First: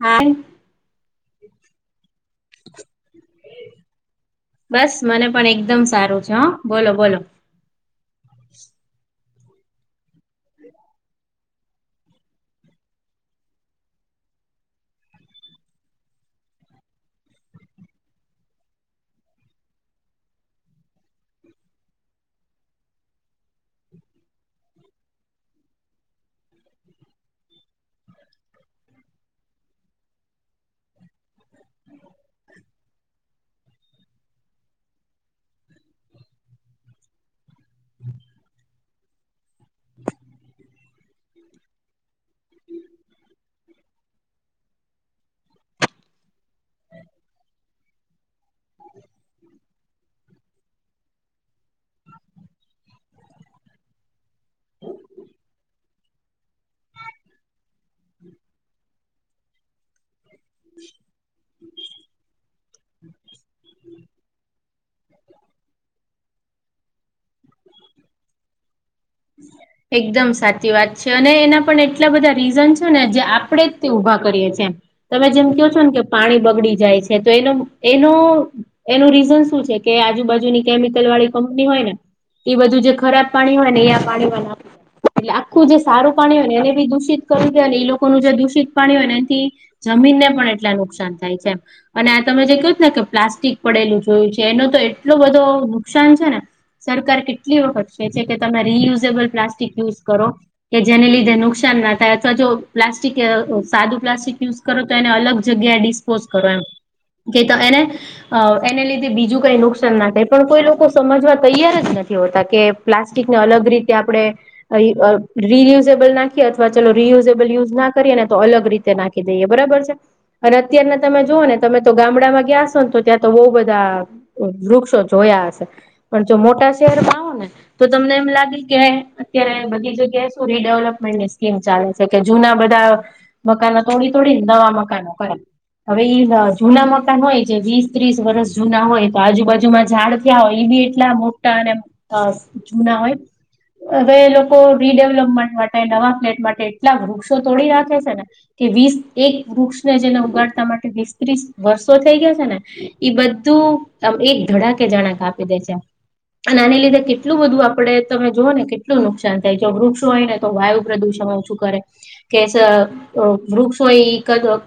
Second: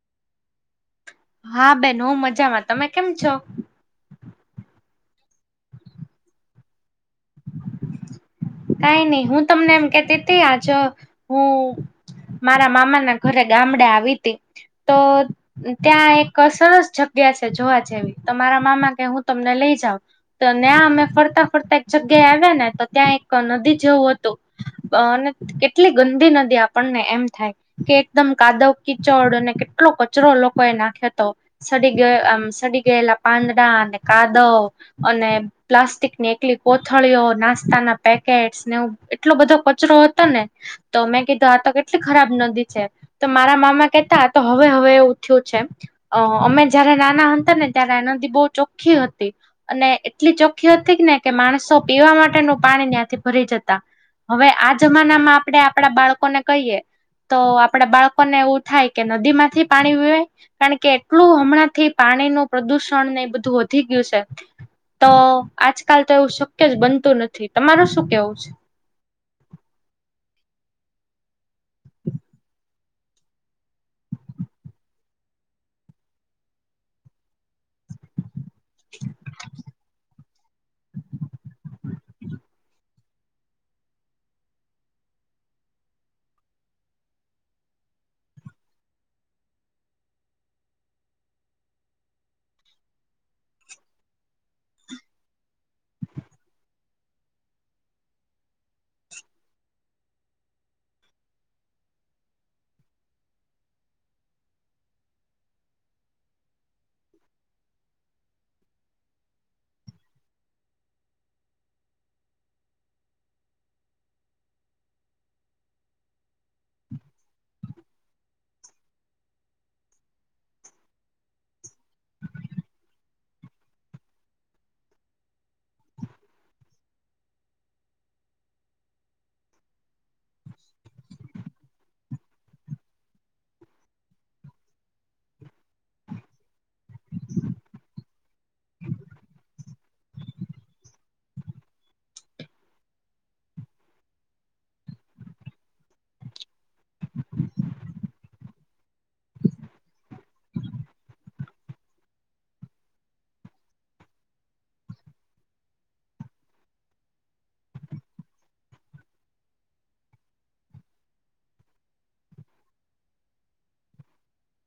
હા! હા બેન હો મજામાં તમે કેમ છો? બસ મને પણ એકદમ સારું છે હા બોલો બોલો? કઈ નહી હું તમને એમ કેતી તે આજ હું મારા મામા ના ઘરે ગામડે આવી તી તો ત્યાં એક સરસ જગ્યા છે જોવા જેવી તો મારા મામા કે હું તમને લઈ જાઉ. તો ત્યાં અમે ફરતા ફરતા એક જગ્યાએ આવ્યા ને તો ત્યાં એક નદી જેવું હતું. અ અને કેટલી ગંદી નદી આપણને એમ થાય કે એકદમ કાદવ કિચડ અને કેટલો કચરો લોકો એ નાખ્યો હતો. સડી ગયૈ સડી ગયેલા પાંદડા અને કાદવ અને પ્લાસ્ટિકની એકલી કોથળીઓ નાસ્તાના પેકેટસ ને એ એટલો બધો કચરો હતો ને? તો મેં કીધું આ તો કેટલી ખરાબ નદી છે તો મારા મામા કેતા આ તો હવે હવે એ ઉ થું છે અમે જયારે નાના હતા ને ત્યારે આનંદી બહુ ચોખ્ખી હતી અને એટલી ચોખ્ખી હતી કે ને કે માણસો પીવા માટેનું પાણી ત્યાંથી ભરી જતા હવે આ જમાના માં આપણે આપણા બાળકોને કહીએ તો આપડા બાળકોને એવું થાય કે નદી માંથી પાણી પીવે કારણ કે, એટલું હમણાંથી પાણી નું પ્રદુષણ ને એ બધું વધી ગયું છે. તો આજકાલ તો એવું શક્ય જ બનતું નથી, તમાર શું કેવું છે.? એકદમ સાચી વાત છે. અને એના પણ એટલા બધા રીઝન છે ને જે આપણેે જ તે ઊભા કરીએ છી એમ. તમે જેમ કહો છો ને કે પાણી બગડી જાય છે તો એનો એનો એનું રીઝન શું છે કે આજુબાજુની, કેમિકલ વાળી કંપની હોય ને એ બધું જે ખરાબ પાણી હોય ને એયા પાણીમાં ના એટલે આખું જે સારું પાણી હોય ને એને બી દૂષિત કરવ જો ને એ લોકોનું જે દૂષિત પાણી હોય ને એથી જમીનને પણ એટલા નુકસાન થાય છે એમ અને આ તમે જે કહ છે ને કે પ્લાસ્ટિક પડેલું જોયું છે. એનો તો એટલો બધો નુકસાન છે ને સરકાર કેટલી વખત છે છે કે તમે રિયુઝેબલ પ્લાસ્ટિક યુઝ કરો કે જેને લીધે નુકસાન ના થાય અથવા જો પ્લાસ્ટિક સાદું પ્લાસ્ટિક યુઝ કરો તો એને અલગ જગ્યાએ ડિસ્પોઝ કરો એમ કે તો એને અ એને લીધે બીજું કઈ નુકસાન ના થાય પણ કોઈ લોકો સમજવા તૈયાર જ નથી હોતા કે પ્લાસ્ટિકને અલગ રીતે આપણે રિયુઝેબલ નાખીએ અથવા ચલો રિયુઝેબલ યુઝ ના કરીએ ને તો અલગ રીતે નાખીએ કી દઈએ બરાબર છે. અને અત્યારને તમે જુઓ ને તમે તો ગામડામાં ગયાશો ને તો ત્યાં તો બહુ બધા. વૃક્ષો જોયા હશે પણ જો મોટા શહેરમાં આવ ને.? તો તમને એમ લાગે કે. અત્યારે બધી જગ્યાએ શું રીડેવલપમેન્ટની સ્કીમ ચાલે છે કે જૂના બધા મકાનો તોડી તોડીને નવા મકાનો કરે. હવે એ જૂના મકાન હોય જે વીસ ત્રીસ વર્ષ જૂના હોય તો આજુબાજુમાં ઝાડ ક્યા હોય એ બી એટલા મોટા અને જૂના હોય. હવે એ લોકો રીડેવલપમેન્ટ માટે નવા ફ્લેટ માટે એટલા વૃક્ષો તોડી નાખે છે ને. કે વીસ એક વૃક્ષને જેને ઉગાડતા માટે વીસ ત્રીસ વર્ષો થઈ ગયા છે ને. ઈ બધું એક ધડાકે જણાક આપી દે છે. અને આને લીધે કેટલું બધું આપડે તમે જોઓ ને કે. કેટલું નુકસાન થાય જો વૃક્ષો હોય ને તો વાયુ પ્રદુષણ ઓછું કરે. કે વૃક્ષો એ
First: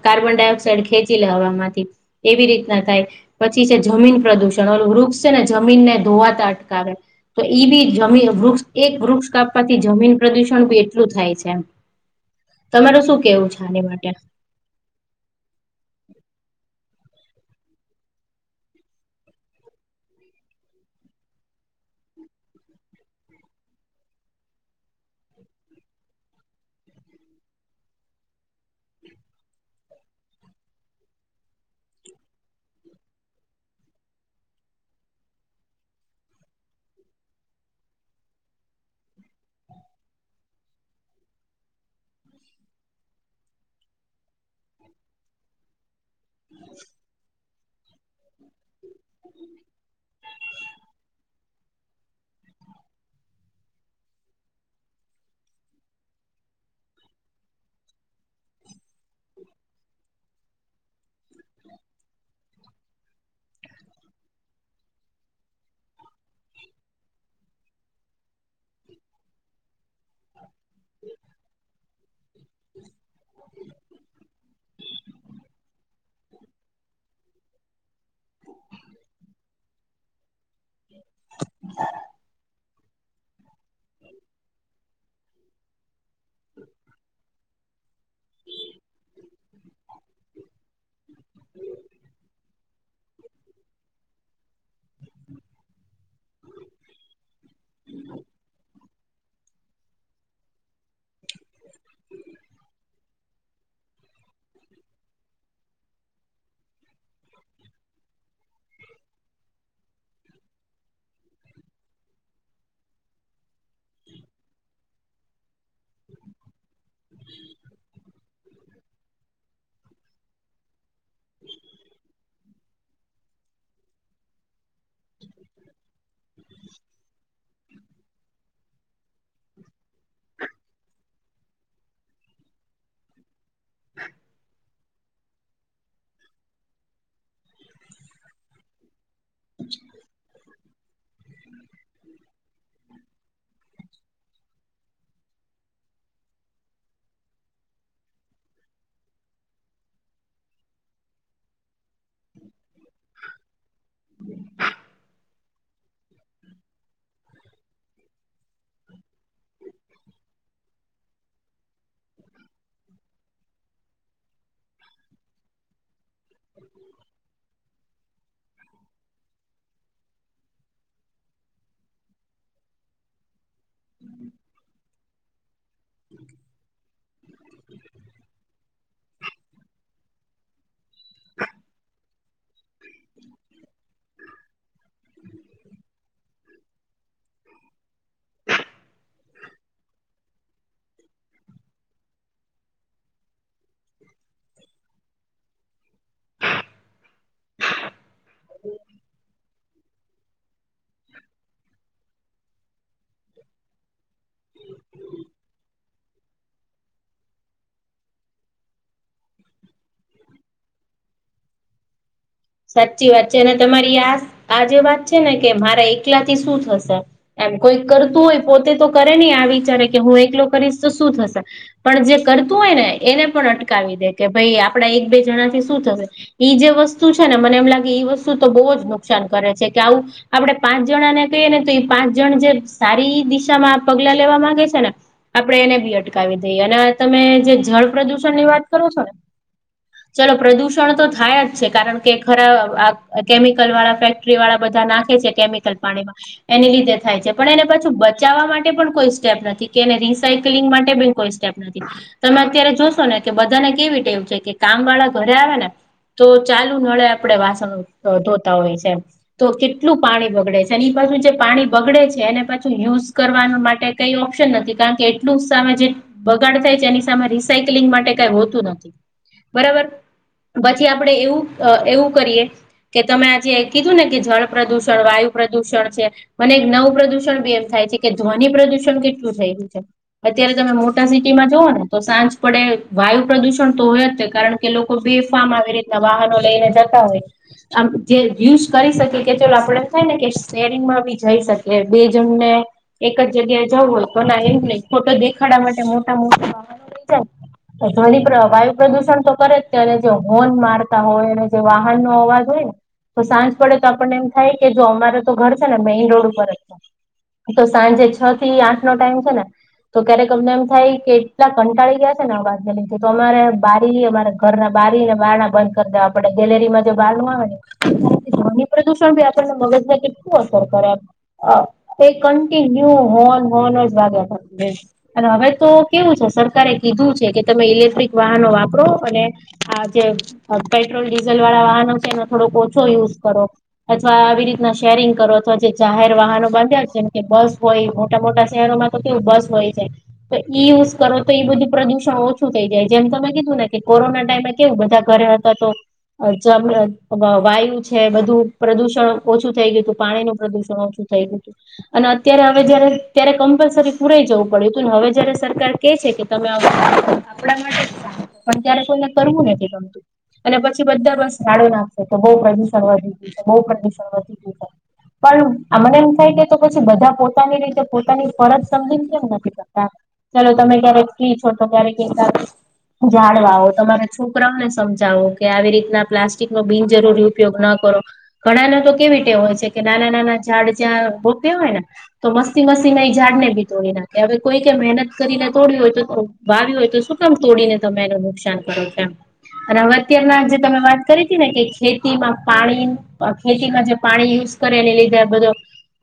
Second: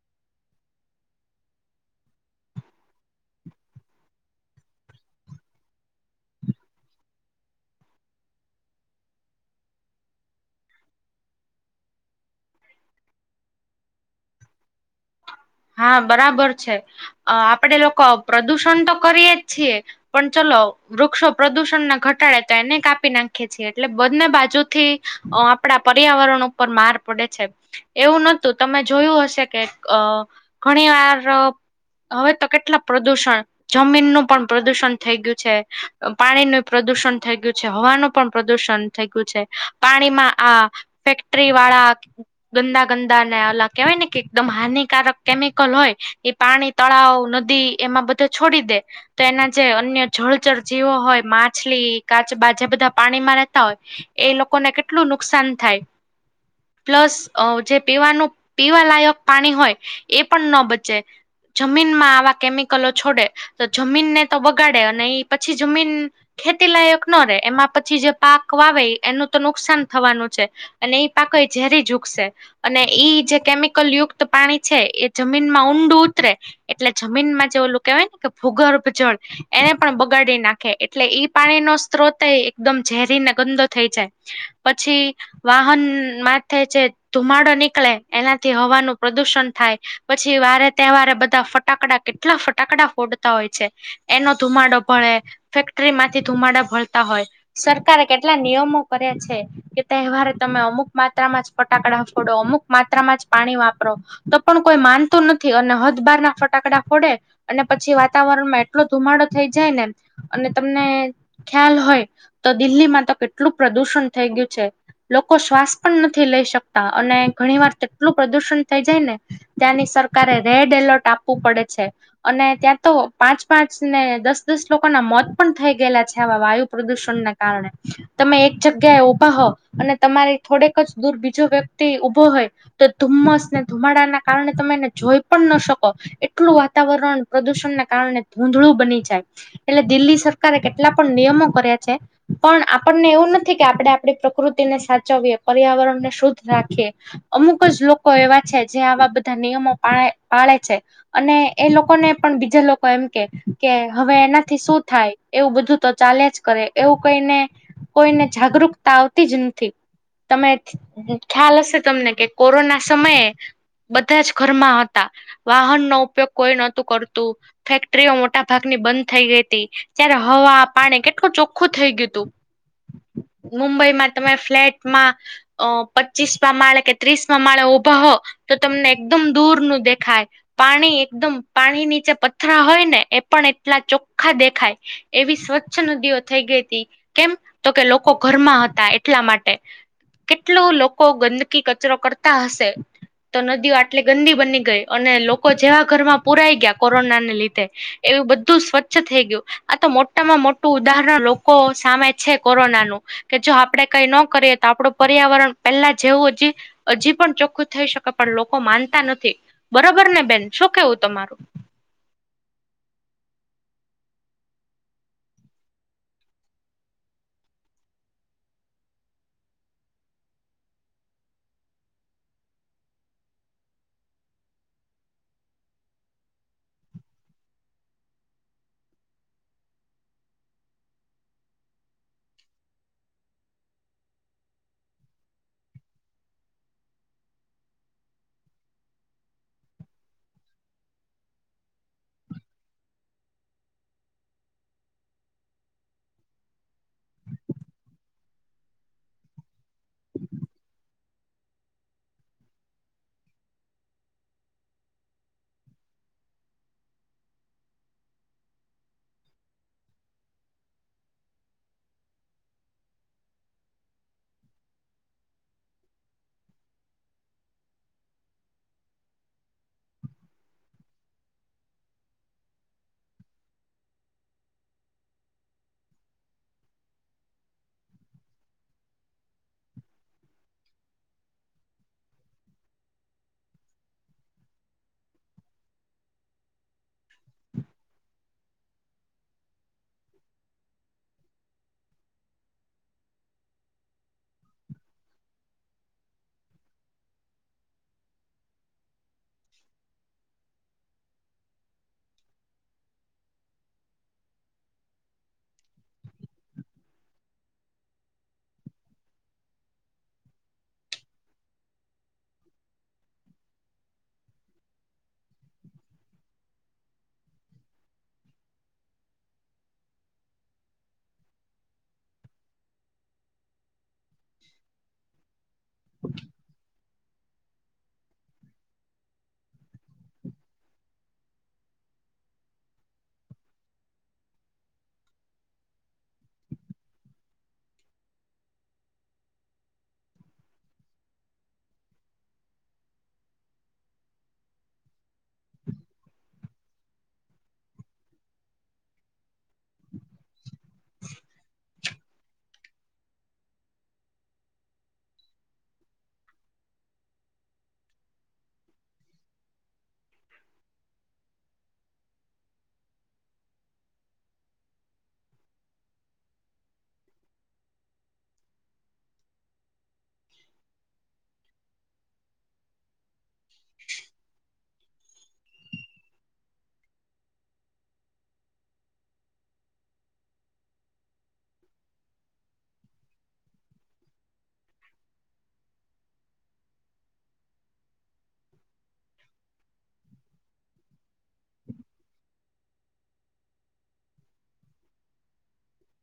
કાર્બન ડાયોક્સાઇડ ખેંચી લે હ માંથી. એવી રીતના થાય. પછી છે જમીન પ્રદૂષણ ઓલું વૃક્ષ છે ને જમીનને ધોવાતા અટકાવે. તો ઈ ભી જમી વૃક્ષ. એક વૃક્ષ કાપવાથી જમીન પ્રદુષણ બી એટલું થાય છે એમ. તમાર શું કેવું છે આની માટે? હા બરાબર છે આપડે લોકો પ્રદુષણ તો કરીએ જ છીએ. પણ ચલો. વૃક્ષો પ્રદુષણ ના ઘટાડે તો એને કાપી નાખીે છીએ એટલે બધને બાજુથી. આપડા પર્યાવરણ ઉપર માર પડે છે એવું નોતું તમે જોયું હશે કે. ઘણી વાર હવે તો કેટલા પ્રદુષણ. જમીનનુંું પણ પ્રદુષણ થઈ ગયું છે પાણી ન પ્રદુષણ થઈ ગયું છે હવાનું પણ પ્રદુષણ. થઈ ગયું છે પાણી માં આ ફેક્ટરી વાળા. ગંદા ગંદા ને ઓલા કહેવાય ને કે એકદમ હાનિકારક. કેમિકલ હોય એ પાણી તળાવ નદી એમાં બધે છોડી દે. તો એના જે અન્ય જળ જર જીવો હોય માછલી કાચબા જે બધા પાણીમાં રહેતા હોય. એ લોકોને કેટલું નુકસાન થાય. પ્લસ જે પીવાનું પીવાલાયક પાણી હોય એ પણ ન બચે. જમીનમાં આવા કેમિકલો છોડે તો જમીનને તો વગાડે અને એ પછી જમીન. ખેતી લાયક ન રે એમાં પછી જે પાક વાવે એનું તો નુકસાન થવાનું છે. અને એ પાકો એ ઝેરી ઝુકશે અને ઈ જે કેમિકલ યુક્ત પાણી. છે એ જમીનમાં ઊંડું ઉતરે. એટલે જમીન માં જે ઓલું કેહેવાય ને કે, ભૂગર્ભ જળ એને પણ બગાડી નાખે. એટલે ઈ પાણી નો સ્ત્રોત એ એકદમ ઝેરીને ગંદો થઈ જાય, પછી- વાહન માથી જે ધુમાડો નીકળે, એનાથી હવાનું પ્રદુષણ- થાય પછી વારે તહે વારે બધા ફટાકડા કેટલા ફટાકડા ફોડતા હોય છે. એનો ધુમાડો ભળે ફેક્ટરી માંથી ધુમાડા ભળતા હોય. સરકારે કેટલા નિયમો કર્યા છે. કે તહેવારે તમે અમુક માત્રામાં જ ફટાકડા ફોડો અમુક માત્રામાં જ પાણી વાપરો. તો પણ કોઈ માનતું નથી અને હદ બાર ના ફટાકડા ફોડે અને પછી વાતાવરણમાં એટલો ધુમાડો થઈ જાય ને અને તમને. ખ્યાલ હોય તો દિલ્હી માં તો કેટલું પ્રદુષણ થઈ ગયું છે. લોકો શ્વાસ પણ નથી લઈ શકતા. અને ઘણી વાર તેટલું પ્રદુષણ થઈ જાય ને ત્યાંની સરકારે રેડ એલર્ટ. ટાપવું પડે છે અને ત્યાં તો પાંચ પાંચ ને દસ. દસ લોકોના મોત પણ થઈ ગયેલા છે આવા વાયુ પ્રદૂષણ ના કારણે. તમે એક જગ્યાએ ઉભા હો અને તમારી થોડેક જ દૂર બીજો વ્યક્તિ ઉઊભો હોય. તો ધુમ્મસ ને ધુમાડા ના કારણે તમે એને જોઈ. પણ ન શકો એટલું વાતાવરણ પ્રદુષણને કારણે ધૂંધળુ બની જાય. એટલે દિલ્હી સરકારે કેટલા પણ નિયમો કર્યા છે, પણ આપણને એવું નથી કે આપડે આપડે- પ્રકૃતિને સાચવીએ પર્યાવરણ ને શુદ્ધ રાખીએ, અમુક જ લોકો એવા છે જે આવા બધા નિયમો પાળે છે અને એ લોકોને પણ બીજા લોકો- એમ કે કે હવે એનાથી શું થાય. એવું બધું તો ચાલ્યા જ કરે, એવું કઈને કોઈને જાગૃકતા આવતી જ નથી. તમે ખ્યાલ હશે તમને કે, કોરોના સમયે બધા જ ઘરમાં હતા. વાહન નો ઉપયોગ કોઈ નહોતું કરતું. ફેક્ટરીઓ મોટા ભાગની બંધ થઈ ગઈ હતી, ત્યારે હવા પાણી કેટલું ચોખ્ખું થઈ ગયું હતું. મુંબઈમાં તમે ફ્લેટમાં- અ પચીસ માં માળે કે ત્રીસ માં માળે ઊભા હો તો, તમને એકદમ દૂર નું દેખાય. પાણી એકદમ પાણીની જે પથરા હોય ને, એ પણ એટલા ચોખ્ખા દેખાય. એવી સ્વચ્છ નદીઓ થઈ ગઈ હતી. કેમ! તો કે લોકો ઘરમાં હતા એટલા માટે. કેટલું લોકો ગંદકી, કચરો કરતા હશે. તો નદીઓ આટલી ગંદી બની ગઈ અને લોકો જેવા ઘરમાં પુરાઈ ગયા કોરોનાને લીધે- એવું બધું સ્વચ્છ થઈ ગયું. આ તો મોટામાં મોટું ઉદાહરણ લોકો સામે- છે કોરોના નું કે, જો આપડે કઈ ન કરીએ તો, આપડું પર્યાવરણ પેલા જેવું જ હજી પણ ચોખ્ખું થઈ શકે પણ લોકો માનતા નથી, બરોબર ને બેન શું કેવું તમારું? સાચી વાત છે અને તમારી આ આ જે વાત છે ને, કે મારા એકલા થી શું થશે? એમ કોઈ કરતું હોય પોતે તો કરે નહી. આ વિચારે કે હું એકલો કરીશ તો શું થશે! પણ જે કરતું હોય ને એને પણ અટકાવી દે, કે ભાઈ આપણા એક બે જણા થી શું થશે. ઈ જે વસ્તુ છે ને મને એમ લાગે ઈ વસ્તુ તો બહુ જ નુકસાન કરે છે, કે આવું- આપડે પાંચ જણા ને કહીએ ને તો એ પાંચ જણ જે સારી દિશામાં પગલા લેવા માંગે છે ને, આપડે એને બી અટકાવી દઈએ. અને તમે જે જળ પ્રદૂષણ ની વાત કરો છો ને- ચાલો પ્રદૂષણ તો થાય જ છે. કારણ કે, ખરા કેમિકલ વાળા ફેક્ટરી વાળા બધા નાખે છે કેમિકલ પાણીમાં- એની લીધે થાય છે પણ એને પાછું બચાવવા માટે પણ કોઈ સ્ટેપ નથી, કે એને રિસાયકલિંગ માટે ભી કોઈ છે. કે આપણા તમે અત્યારે જોશો ને કે બધાને કેવી ટેવ છે, કે કામ વાળા ઘરે આવે ને, તો ચાલુ નળે આપડે વાસણો ધોતા હોય છે. તો કેટલું પાણી બગડે છે. અને ઈ પાછું જે પાણી બગડે છે એને પાછું યુઝ કરવાના માટે- કઈ ઓપ્શન નથી, કારણ કે એટલું સામે જે- બગાડ થાય છે એની સામે રિસાયક્લિંગ માટે કઈ હોતું નથી. બરાબર, પછી આપડે એવું એવું કરીએ- કે તમે આજે કીધું ને કે, જળ પ્રદૂષણ વાયુ પ્રદુષણ છે. મને એક નવું પ્રદુષણ બી એમ થાય છે, કે ધ્વનિ પ્રદુષણ કેટલું થઈ રહું છે- અત્યારે તમે મોટા સિટીમાં જઓ ને તો સાંજ પડે વાયુ પ્રદુષણ તો હોય જ કારણ. કે લોકો બેફામ આવી રીતના વાહનો લઈને જતા હોય. આમ જે યુઝ કરી શકી કે ચલો આપડે થાય ને, કે શેરિંગમાં બી જઈ શકીએ. બે જણને એક જ જગ્યા જવું હોય તો એમને ફોટો દેખાડાવા માટે મોટા મોટા વાહન લઈ જાય થોડી ત વાયુ પ્રદુષણ તો કરે જ ત્યારે, જો હોન માર હોય અને જે વાહન નો અવાજ હોય ને તો સાંજ પડે તો આપણને એમ થાય, કે જો અમારે તો ઘર છે ને મેઈન રોડ ઉપર જ છે. તો સાંજે છ થી આઠ નો ટાઈમ છે ને, તો ક્યારેક અમને એમ થાય કે એટલા કંટાળી ગયા છે ને અવાજને લીધે, તો અમારે બારી અમારે- ઘરના બારીને બારણા બંધ કરી દેવા પડે ગેલેરીમાં જો બારણું આવે ને, ધ્વનિ પ્રદુષણ ભી આપણને મગજને કેટલું અસર કરે. તે કન્ટિન્યુ હોન હોન. અને હવે તો કેવું છે સરકારે કીધું છે કે તમે ઇલેક્ટ્રિક વાહનો વાપરો અને આ જે પેટ્રોલ ડીઝલ વાળા વાહનો છે એને થોડોક ઓછો યુઝ કરો. અથવા આવી રીતના શેરિંગ કરો અથવા જે જાહેર વાહનો બાંધ્યા છેમ કે બસ હોય મોટા મોટા શહેરોમાં. થી ઉ બસ હોય જાય. તો ઈ યુઝ કરો તો એ બધું પ્રદુષણ ઓછું થઈ જાય જેમ તમે કીધું ને કે કોરોના ટાઈમે કેવું બધા કરે ત તો. જમ વાયુ છે બધું પ્રદુષણ ઓછું થઈ ગયું હતું પાણી નું પ્રદુષણ ઓછું. થયેલું અને અત્યારે હવે જયારે ત્યારે કમ્પલસરી પુરાઈ જવું પડ્યું હતું. ને હવે જયારે સરકાર... કે છે કે તમે આપણા માટે જ સારું પણ ત્યારે કોઈને કરવું નથી ગમતું. અને પછી બધા વસ જાાડું નાખશે તો બહુ પ્રદુષણ વધી ગયું છે બહુ પ્રદુષણ વધી ગયું છે. પણ મને એમ થાય કે તો પછી બધા પોતાની રીતે પોતાની ફરજ સમજી ને કેમ નથી ચલો તમે ક્યારેક કી છો તો ક્યારેક એ જાળવાઓ તમારા છોકરાઓને સમજાવો કે આવી રીતના પ્લાસ્ટિક નો બિનજરૂરી ઉપયોગ ન કરો. ઘણા ને તો કેવી ટેવ હોય છે. કે, નાના-નાના ઝાડ જ્યાં રોપ્યા હોય ને.. તો મસ્તી મસ્તી માં એ ઝાડ ને ભી તોડી નાખે. હવે કોઈકે મહેનત કરીને તોડ્યું હોય તો... વાાવ્યું હોય તો શું કામ તોડીને તમે એને નુકસાન કરો છો? એમ. હવે અત્યારના જે તમે વાત કરી હતી ને કે ખેતીમાં પાણી ખેતીમાં જે પાણી યુઝ... કરેને લીધે. બધો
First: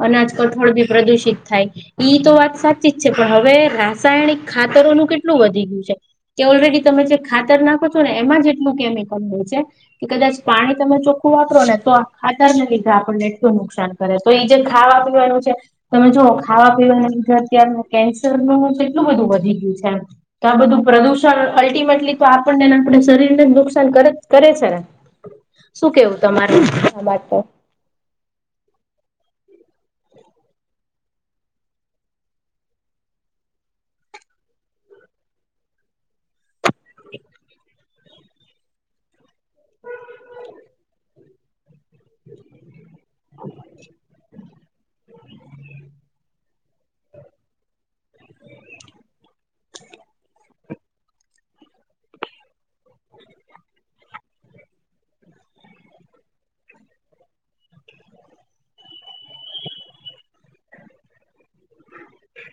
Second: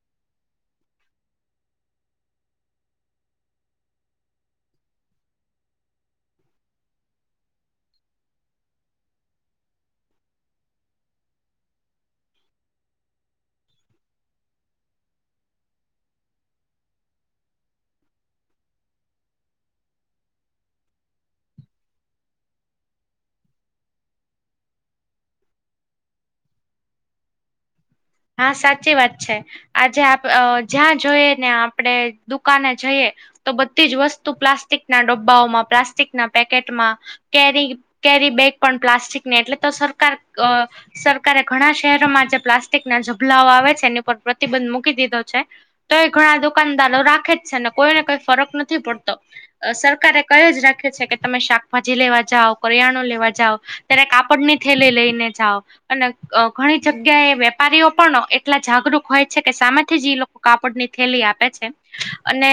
અનાજ કઠોળ ભી પ્રદુષિત થાય. ઈ તો વાત સાચી જ છે, પણ હવે રાસાયણિક ખાતરોનું કેટલું વધી ગયું છે. તે ઓલરેડી તમે જે ખાતર નાખો છો, ને એમાં જેટલું કેમિકલ હોય છે. કે કદાચ પાણી તમે ચોખ્ખું વાપરો ને તો, આ ખાતર ને લીધે આપણને એટલું નુકસાન થાય. અરે! ભાઈ જે ખાવા પીવાનું છે. તમે જુઓ ખાવા પીવાની અંદર અત્યારે કેન્સરનું કેટલું બધું વધી ગયું છે. એમ, તો આ બધું પ્રદુષણ અલ્ટિમેટલી તો આપણને... આપણા શરીરને જ નુકસાન કરે છે ને, શું કેવું તમારું આ વાત પર? હા, સાચી વાત છે. આજે આપ જ્યાં જોઈએ ને આપણે દુકાને જઈએ. તો બધી જ વસ્તુ પ્લાસ્ટિક ના ડબ્બાઓમાં પ્લાસ્ટિકના... પેકેટમાં કેરી કેરી બેગ પણ પ્લાસ્ટિકની એટલે, તો સરકાર... સરકારે ઘણા શહેરોમાં જે પ્લાસ્ટિક ના ઝભલાઓ આવે છે. એની પર પ્રતિબંધ મૂકી દીધો છે. તો એ ઘણા દુકાનદારો રાખે જ છે, ને કોઈને કઈ ફરક નથી પડતો. સરકારે કંઈ જ રાખ્યું છે. કે તમે શાકભાજી લેવા જાવ, કરિયાણુ લેવા જાવ, ત્યારે કાપડ ની થેલી લઈને જાઓ. અને ઘણી જગ્યા એ વેપારીઓ પણ એટલા જાગૃત હોય છે, કે સામેથી જ ઈ લોકો કાપડ ની થેલી આપે છે. અને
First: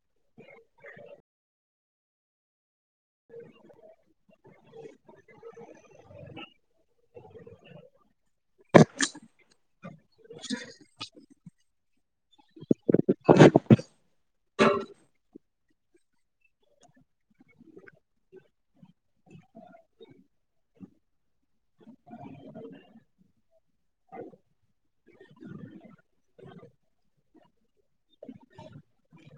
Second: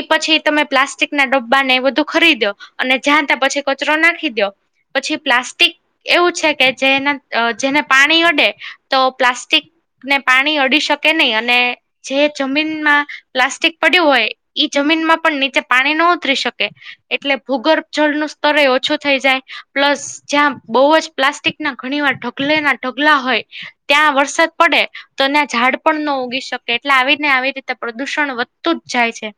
એ પછી તમે પ્લાસ્ટિક ના ડબ્બાને એ બધું ખરીદ્યો. અને જ્યા ત્યાં પછી કચરો નાખી દયો. પછી પ્લાસ્ટિક એવું છે, કે જેના અ જેને પાણી અડે તો પ્લાસ્ટિકને પાણી અડી શકે નહી. અને જે જમીનમાં પ્લાસ્ટિક પડ્યું હોય, એ જમીનમાં પણ નીચે પાણી ન ઉતરી શકે. એટલે ભૂગર્ભ જળનું સ્તર એ ઓછું થઈ જાય. પ્લસ, જ્યાં બહુ જ પ્લાસ્ટિક ના ઘણી વાર ઢગલે ના ઢગલા હોય. ત્યાં વરસાદ પડે તો ત્યાં ઝાડ પણ ન ઉગી શકે. એટલે આવી ને આવી રીતે પ્રદૂષણ વધતું જ જાય છે.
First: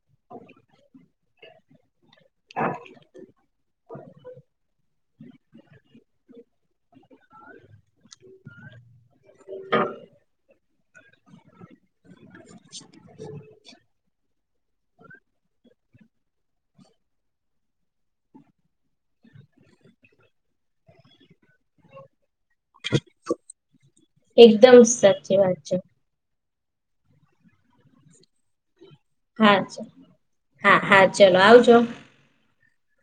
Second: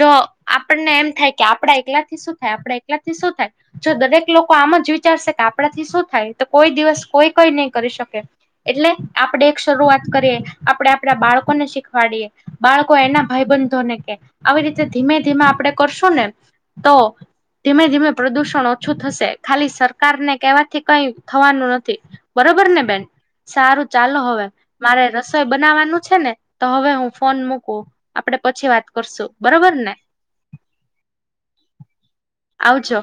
જો, આપણને એમ થાય કે આપડા એકલા થી શું થાય? આપણા એકલાથી શું થાય? જો દરેક લોકો આમ જ વિચારશે કે, આપણાથી શું થાય? તો કોઈ દિવસ કોઈ કંઈ નહી કરી શકે. એટલે જ આપણેે એક શરૂઆત કરીએ. આપડે આપડા બાળકો ને શીખવાડીએ. બાળકો એના ભાઈબંધોને કે, આવી રીતે ધીમે ધીમે આપણે કરશું ને તો ધીમે-ધીમે પ્રદુષણ ઓછું થશે. ખાલી સરકાર ને કેવાથી કંઈ થવાનું નથી. બરોબર ને બેન. સારું. ચાલો હવે એકદમ મારે સાચી રસોઈ વાત બનાવાનું છે, ને તો હવે હું ફોન મૂકું. આપડે પછી વાત... કરશું હા બરોબર ને હા. હા, ચલો આવજો. આવજો.